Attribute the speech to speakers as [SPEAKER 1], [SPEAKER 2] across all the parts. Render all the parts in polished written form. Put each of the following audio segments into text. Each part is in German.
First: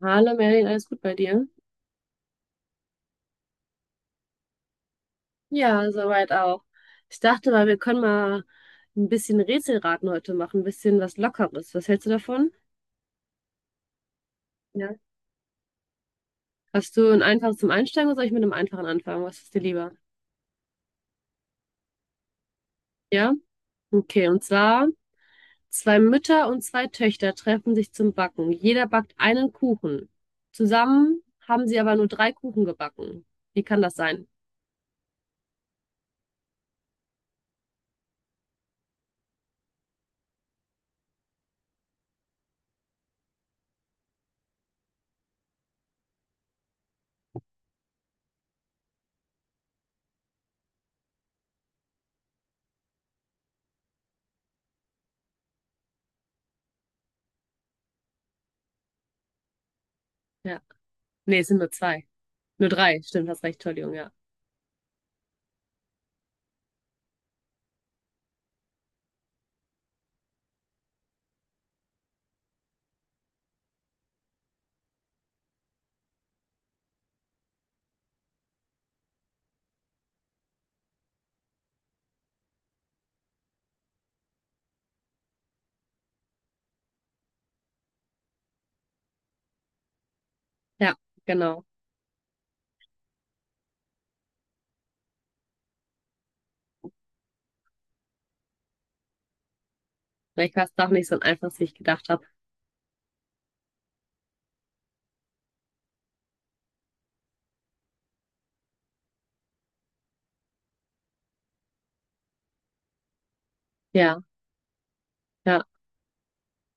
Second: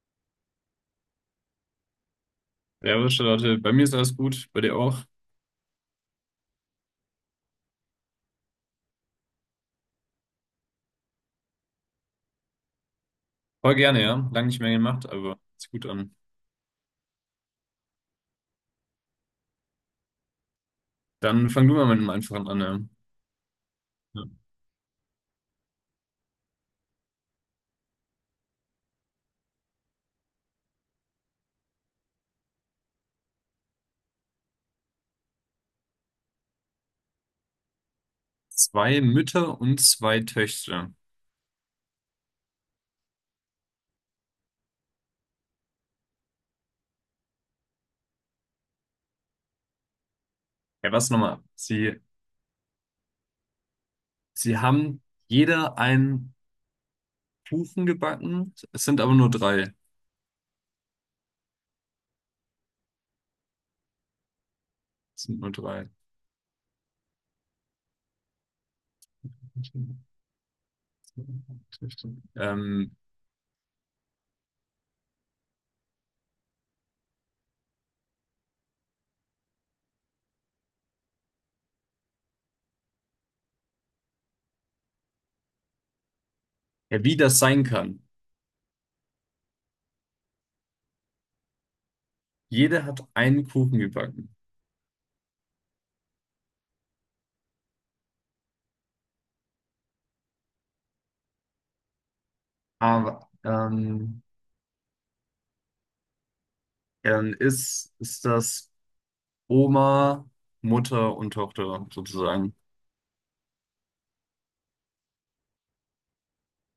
[SPEAKER 1] Hallo Merlin, alles gut bei dir?
[SPEAKER 2] Servus, Charlotte. Bei mir ist alles gut, bei dir auch.
[SPEAKER 1] Ja, soweit auch. Ich dachte mal, wir können mal ein bisschen Rätselraten heute machen, ein bisschen was Lockeres. Was hältst du davon?
[SPEAKER 2] Voll gerne, ja. Lange nicht mehr
[SPEAKER 1] Ja.
[SPEAKER 2] gemacht, aber ist gut an.
[SPEAKER 1] Hast du ein einfaches zum Einsteigen oder soll ich mit einem einfachen anfangen? Was ist dir lieber?
[SPEAKER 2] Dann fang du mal mit einem einfachen an. Ja.
[SPEAKER 1] Ja?
[SPEAKER 2] Ja.
[SPEAKER 1] Okay, und zwar, zwei Mütter und zwei Töchter treffen sich zum Backen. Jeder backt einen Kuchen. Zusammen haben sie aber nur drei Kuchen gebacken. Wie kann das sein?
[SPEAKER 2] Zwei Mütter und zwei Töchter. Ja, was nochmal? Sie haben jeder einen Kuchen gebacken. Es sind aber nur drei.
[SPEAKER 1] Ja. Nee, es sind nur zwei. Nur drei, stimmt, hast recht, Entschuldigung, ja.
[SPEAKER 2] Es sind nur drei. Ähm, ja, wie das sein kann.
[SPEAKER 1] Ja, genau.
[SPEAKER 2] Jeder hat einen Kuchen gebacken.
[SPEAKER 1] Vielleicht war doch nicht so einfach, wie ich gedacht habe.
[SPEAKER 2] Aber dann ist das. Oma, Mutter und Tochter sozusagen.
[SPEAKER 1] Ja, ja.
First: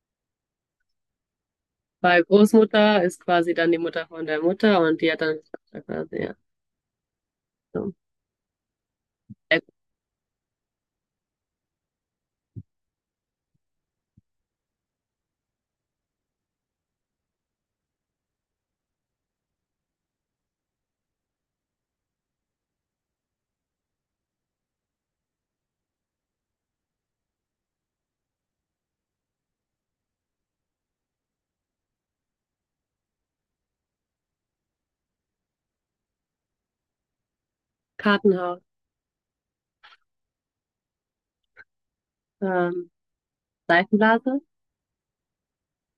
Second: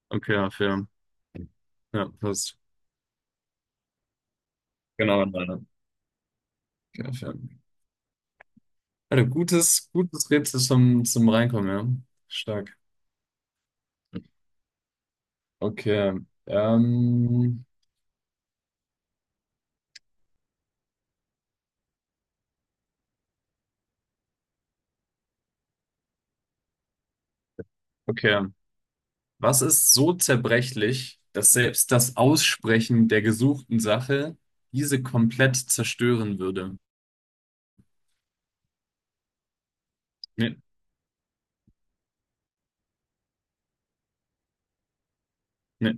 [SPEAKER 2] Okay, ja, fair. Ja,
[SPEAKER 1] Weil
[SPEAKER 2] passt.
[SPEAKER 1] Großmutter ist quasi dann die Mutter von der Mutter und die hat
[SPEAKER 2] Genau,
[SPEAKER 1] dann eine
[SPEAKER 2] nein.
[SPEAKER 1] Tochter quasi, ja.
[SPEAKER 2] Okay, fair.
[SPEAKER 1] So.
[SPEAKER 2] Also
[SPEAKER 1] Äh,
[SPEAKER 2] gutes, gutes Rätsel zum Reinkommen, ja. Stark. Okay. Ähm, okay. Was ist so zerbrechlich, dass selbst das Aussprechen der gesuchten Sache diese komplett zerstören würde?
[SPEAKER 1] Kartenhaus,
[SPEAKER 2] Nee,
[SPEAKER 1] ähm, Seifenblase.
[SPEAKER 2] nee.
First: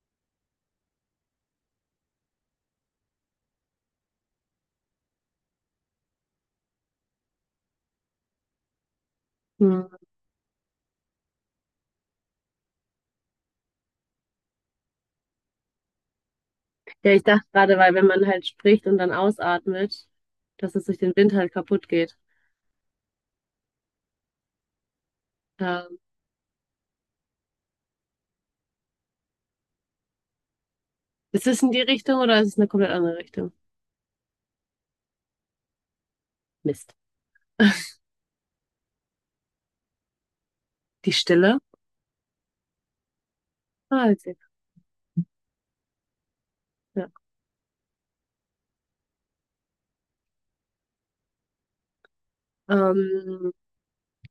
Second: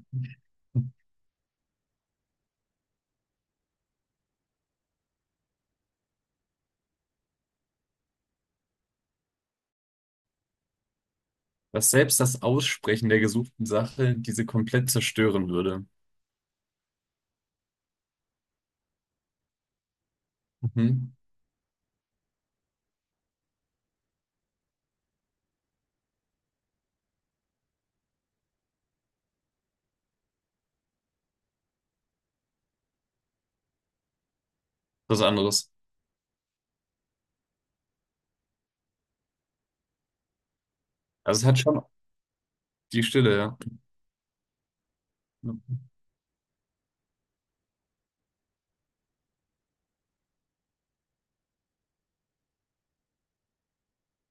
[SPEAKER 1] Hm.
[SPEAKER 2] Dass selbst das Aussprechen der gesuchten Sache diese komplett zerstören würde.
[SPEAKER 1] Ja, ich dachte gerade, weil wenn man halt spricht und dann ausatmet, dass es durch
[SPEAKER 2] Mhm.
[SPEAKER 1] den Wind halt kaputt geht. Ähm, ist es in die Richtung oder ist es eine komplett andere Richtung?
[SPEAKER 2] Was anderes.
[SPEAKER 1] Mist. Die
[SPEAKER 2] Also es
[SPEAKER 1] Stille.
[SPEAKER 2] hat schon die Stille, ja.
[SPEAKER 1] Ah, witzig. Ja. Ähm,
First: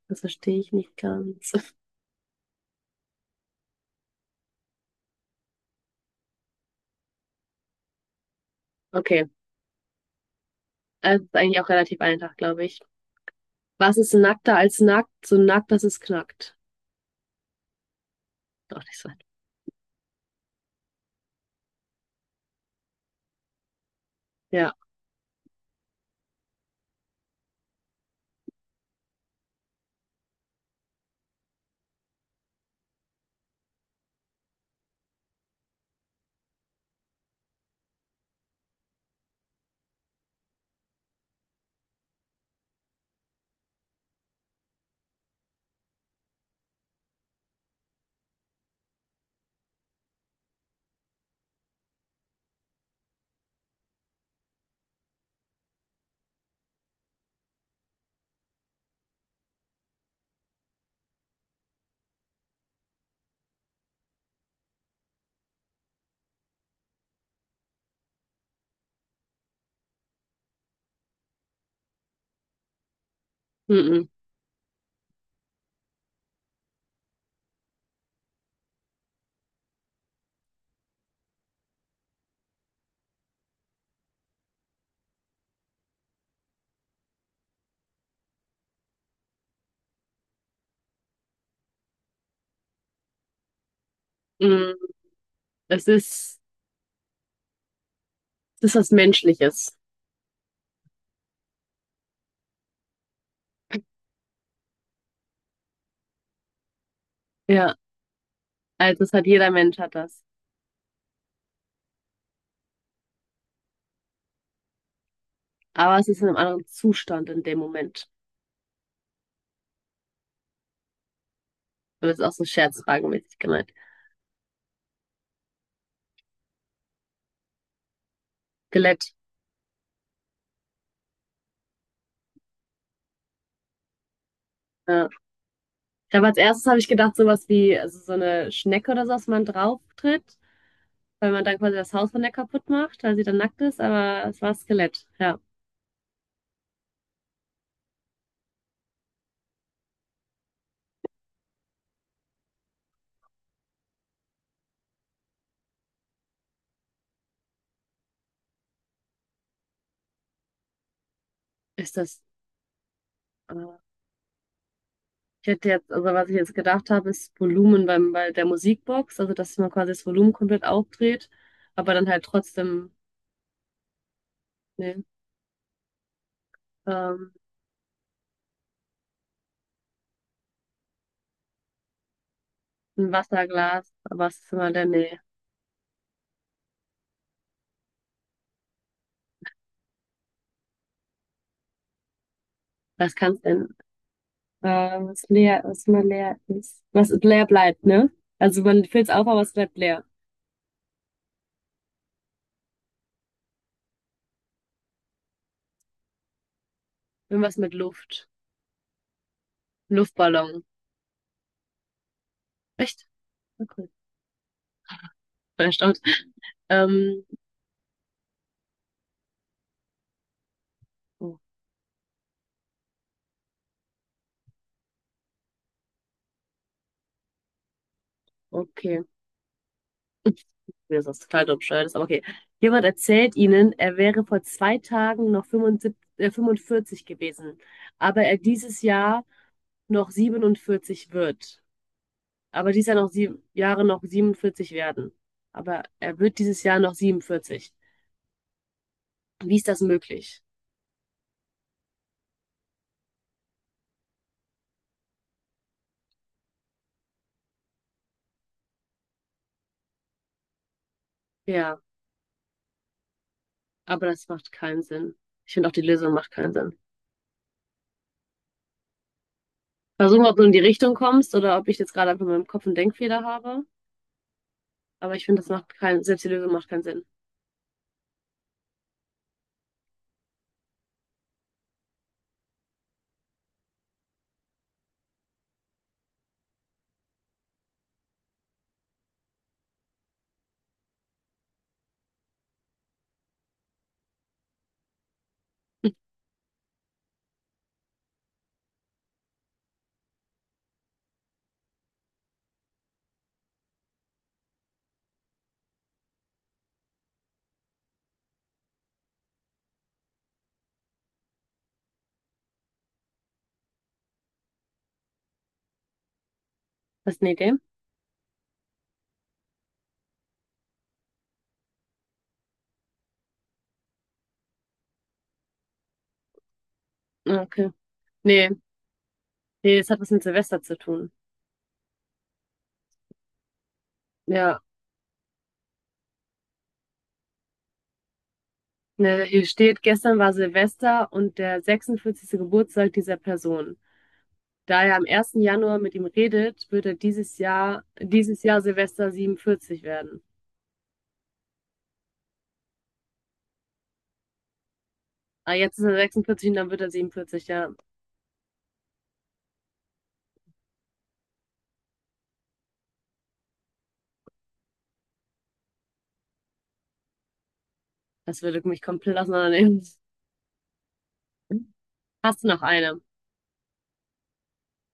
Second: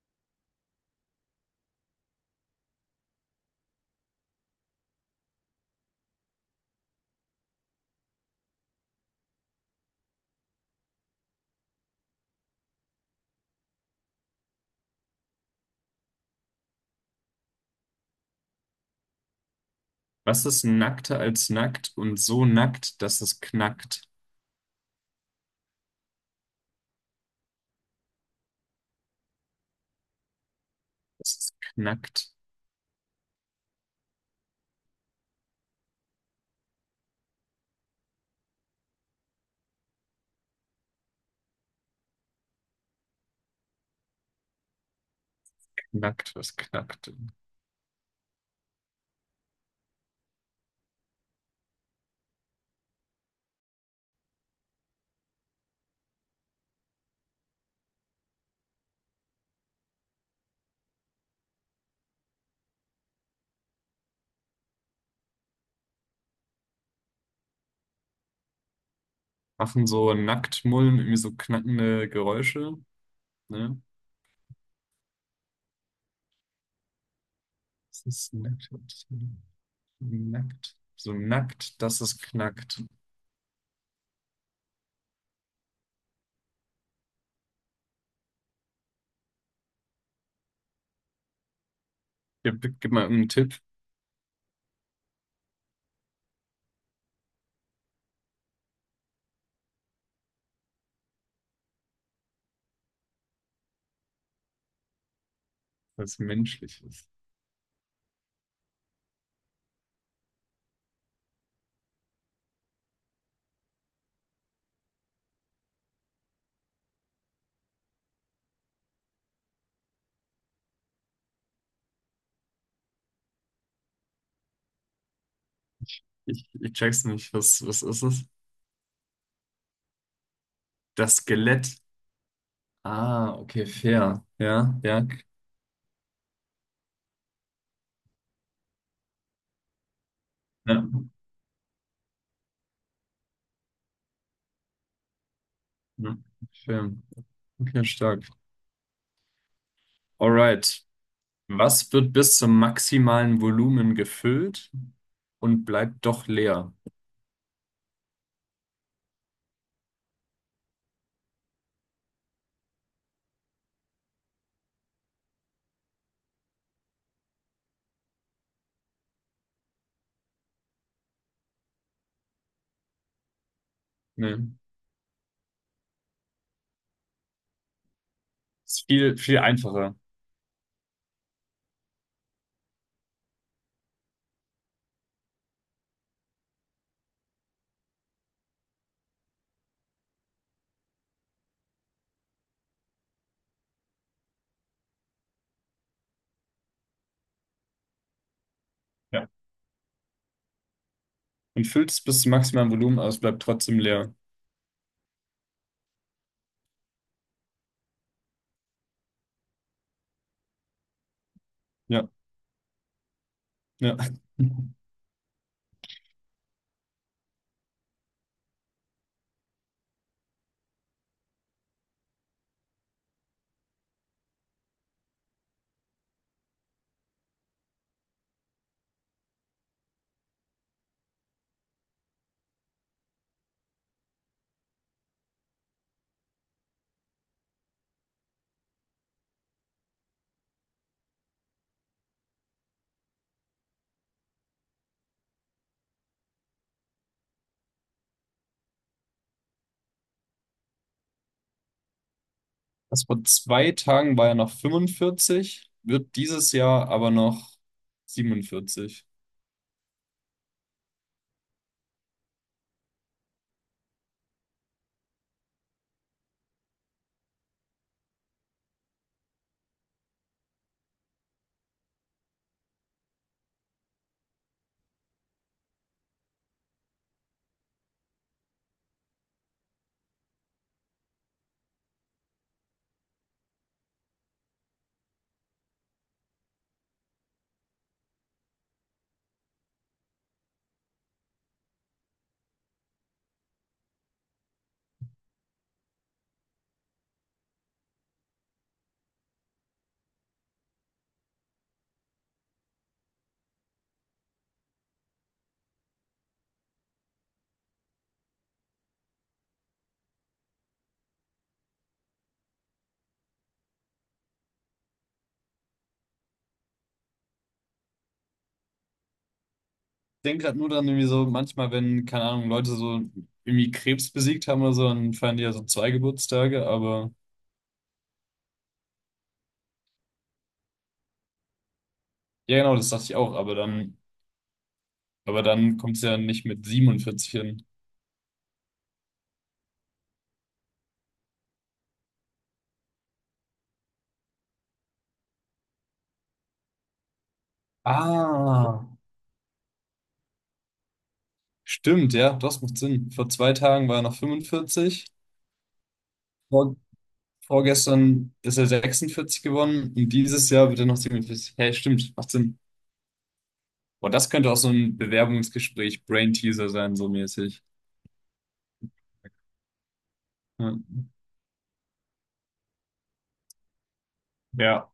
[SPEAKER 1] das verstehe ich nicht ganz. Okay, also ist eigentlich auch relativ einfach, glaube ich. Was ist nackter als nackt? So nackt, dass es knackt. Doch nicht so.
[SPEAKER 2] Was ist nackter als nackt und so nackt, dass es knackt?
[SPEAKER 1] Ja,
[SPEAKER 2] Es ist knackt, knackt, was knackt denn? Machen so Nacktmullen irgendwie so knackende Geräusche, ne?
[SPEAKER 1] mhm,
[SPEAKER 2] Es ist nackt, nackt, so nackt, dass es knackt. Gib mal irgendeinen Tipp,
[SPEAKER 1] mhm. Es ist, es ist was Menschliches.
[SPEAKER 2] was menschlich ist.
[SPEAKER 1] Ja, also das hat jeder Mensch hat das. Aber es ist in einem anderen Zustand in dem Moment. Und das ist auch so scherzfragenmäßig gemeint.
[SPEAKER 2] Ich check's nicht, was ist es?
[SPEAKER 1] Skelett.
[SPEAKER 2] Das Skelett. Ah, okay, fair. Ja, ja,
[SPEAKER 1] Ja. Ich habe als erstes habe ich gedacht, sowas wie also so eine Schnecke oder so, dass man drauf tritt,
[SPEAKER 2] ja.
[SPEAKER 1] weil man dann quasi das Haus von der kaputt macht, weil sie dann nackt ist, aber es war Skelett. Ja,
[SPEAKER 2] Ja. Fair. Okay, stark. Alright. Was wird bis zum maximalen Volumen gefüllt und bleibt doch leer?
[SPEAKER 1] ist das. Äh, ich hätte jetzt, also was ich jetzt gedacht habe, ist Volumen bei der Musikbox, also dass man quasi das Volumen komplett aufdreht, aber dann halt trotzdem.
[SPEAKER 2] Nee.
[SPEAKER 1] Nee. Ähm,
[SPEAKER 2] Ist viel, viel einfacher.
[SPEAKER 1] ein Wasserglas, aber es ist immer der Nähe. Was kann es denn? Äh, was leer, was immer leer ist. Was leer bleibt, ne? Also man füllt es auf,
[SPEAKER 2] Ja.
[SPEAKER 1] aber es bleibt leer.
[SPEAKER 2] Man füllt es bis zum maximalen Volumen, aber es bleibt trotzdem leer.
[SPEAKER 1] Irgendwas mit Luft. Luftballon.
[SPEAKER 2] Ja,
[SPEAKER 1] Echt? Okay.
[SPEAKER 2] ja.
[SPEAKER 1] Bin erstaunt. Ähm, oh, okay. Mir ist das total dumm, bescheuert ist, aber okay. Jemand erzählt ihnen, er wäre vor zwei Tagen noch 45 gewesen, aber er dieses Jahr noch 47 wird. Aber dies Jahr noch sieben Jahre noch 47 werden. Aber er wird dieses Jahr noch 47. Wie ist das möglich?
[SPEAKER 2] Das vor zwei Tagen war ja noch 45, wird dieses Jahr aber noch 47.
[SPEAKER 1] Ja, aber das macht keinen Sinn. Ich finde auch die Lösung macht keinen Sinn. Versuchen, ob du in die Richtung kommst oder ob ich jetzt gerade einfach in meinem Kopf einen Denkfehler habe. Aber ich finde, das macht keinen, selbst die Lösung macht keinen Sinn. Hast du eine Idee?
[SPEAKER 2] Ich denke gerade nur dann irgendwie so, manchmal, wenn, keine Ahnung, Leute so irgendwie Krebs besiegt haben oder so, dann feiern die ja so zwei Geburtstage, aber
[SPEAKER 1] Ah, okay. Nee, nee, das hat was mit Silvester zu tun.
[SPEAKER 2] ja, genau, das dachte ich auch. aber dann
[SPEAKER 1] Ja,
[SPEAKER 2] Aber dann kommt es ja nicht mit 47 hin.
[SPEAKER 1] ne, hier steht, gestern war Silvester und der 46. Geburtstag dieser Person. Da er am ersten Januar mit ihm redet, wird dieses Jahr
[SPEAKER 2] Ah,
[SPEAKER 1] Silvester 47 werden.
[SPEAKER 2] stimmt, ja, das macht Sinn. Vor zwei Tagen war er noch 45,
[SPEAKER 1] Ah, jetzt ist er 46 und dann
[SPEAKER 2] vor,
[SPEAKER 1] wird er 47, ja.
[SPEAKER 2] vorgestern ist er 46 gewonnen und dieses Jahr wird er noch 47. Hey, stimmt, macht Sinn. Boah, das könnte auch so ein Bewerbungsgespräch, Brain-Teaser sein, so mäßig.
[SPEAKER 1] Das würde mich komplett auseinandernehmen.
[SPEAKER 2] Ja,
[SPEAKER 1] Hast du noch eine?
[SPEAKER 2] ja.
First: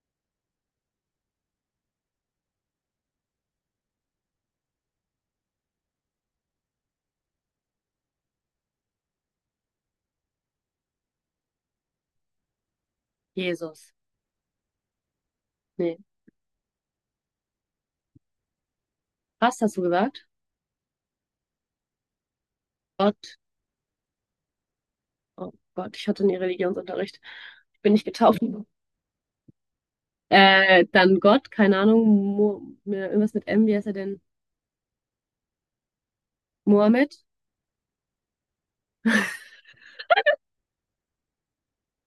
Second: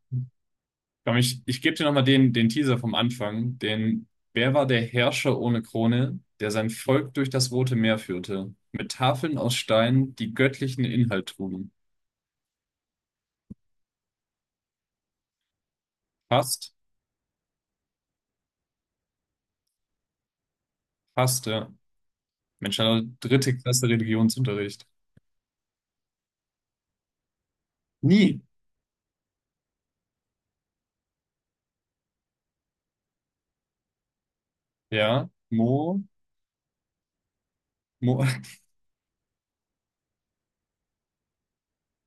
[SPEAKER 2] Komm, ich gebe dir nochmal den Teaser vom Anfang. Wer war der Herrscher ohne Krone, der sein Volk durch das Rote Meer führte, mit Tafeln aus Stein, die göttlichen Inhalt trugen?
[SPEAKER 1] Jesus. Nee.
[SPEAKER 2] Fast,
[SPEAKER 1] Was hast du gesagt?
[SPEAKER 2] fast, ja. Mensch, eine
[SPEAKER 1] Gott.
[SPEAKER 2] dritte Klasse Religionsunterricht.
[SPEAKER 1] Oh Gott, ich hatte nie Religionsunterricht. Ich bin nicht
[SPEAKER 2] Nie.
[SPEAKER 1] getauft. Dann Gott, keine Ahnung. Irgendwas mit M, wie heißt er denn?
[SPEAKER 2] Ja.
[SPEAKER 1] Mohammed?
[SPEAKER 2] Mo,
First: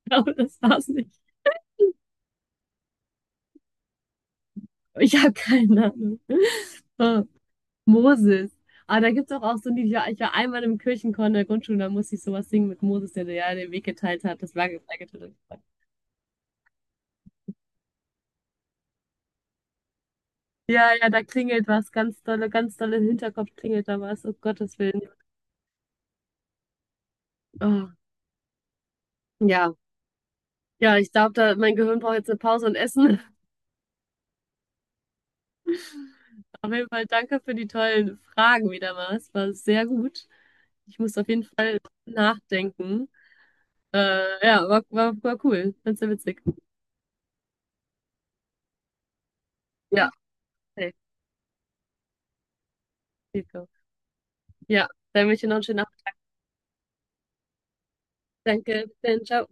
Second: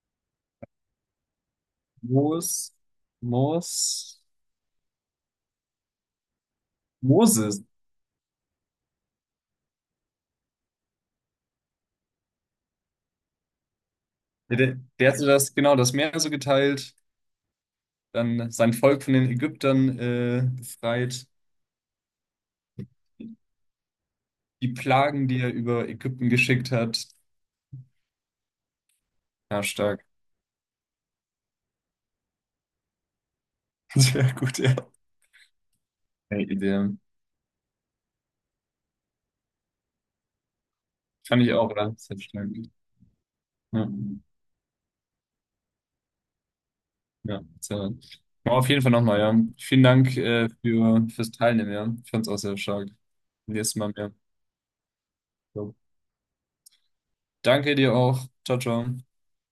[SPEAKER 1] Ich glaube, das war's nicht.
[SPEAKER 2] Mos, Mos,
[SPEAKER 1] Ich habe keine Ahnung. Oh.
[SPEAKER 2] Moses.
[SPEAKER 1] Moses. Aber da gibt es auch so ein Lied, ich war einmal im Kirchenchor in der Grundschule, da musste ich sowas singen mit Moses, der, ja den Weg geteilt hat, das
[SPEAKER 2] Der, der
[SPEAKER 1] Lager
[SPEAKER 2] der
[SPEAKER 1] geteilt
[SPEAKER 2] hatte das,
[SPEAKER 1] hat.
[SPEAKER 2] genau, das Meer so geteilt, dann sein Volk von den Ägyptern
[SPEAKER 1] Ja, ja, da
[SPEAKER 2] befreit,
[SPEAKER 1] klingelt was, ganz dolle im Hinterkopf klingelt da was, um
[SPEAKER 2] die
[SPEAKER 1] Gottes Willen.
[SPEAKER 2] Plagen, die er über Ägypten geschickt hat.
[SPEAKER 1] Oh,
[SPEAKER 2] Ja,
[SPEAKER 1] ja,
[SPEAKER 2] stark.
[SPEAKER 1] ja, ich glaube, da, mein Gehirn braucht jetzt eine Pause und Essen.
[SPEAKER 2] Sehr gut, ja. Hey,
[SPEAKER 1] Auf jeden
[SPEAKER 2] Idee.
[SPEAKER 1] Fall danke für die tollen Fragen wieder mal, es war sehr gut. Ich muss auf
[SPEAKER 2] Fand
[SPEAKER 1] jeden
[SPEAKER 2] ich auch,
[SPEAKER 1] Fall
[SPEAKER 2] oder? Sehr stark.
[SPEAKER 1] nachdenken.
[SPEAKER 2] Ja.
[SPEAKER 1] Ja, war cool, ganz sehr witzig.
[SPEAKER 2] Ja, sehr. Aber auf jeden Fall nochmal, ja. Vielen
[SPEAKER 1] Ja,
[SPEAKER 2] Dank
[SPEAKER 1] okay,
[SPEAKER 2] fürs Teilnehmen, ja. Ich fand's auch sehr stark.
[SPEAKER 1] geht so.
[SPEAKER 2] Nächstes Mal mehr.
[SPEAKER 1] Ja, dann wünsche ich dir noch einen
[SPEAKER 2] Jo.
[SPEAKER 1] schönen Abend.
[SPEAKER 2] Danke dir auch. Ciao, ciao.
[SPEAKER 1] Danke, bis dann, ciao.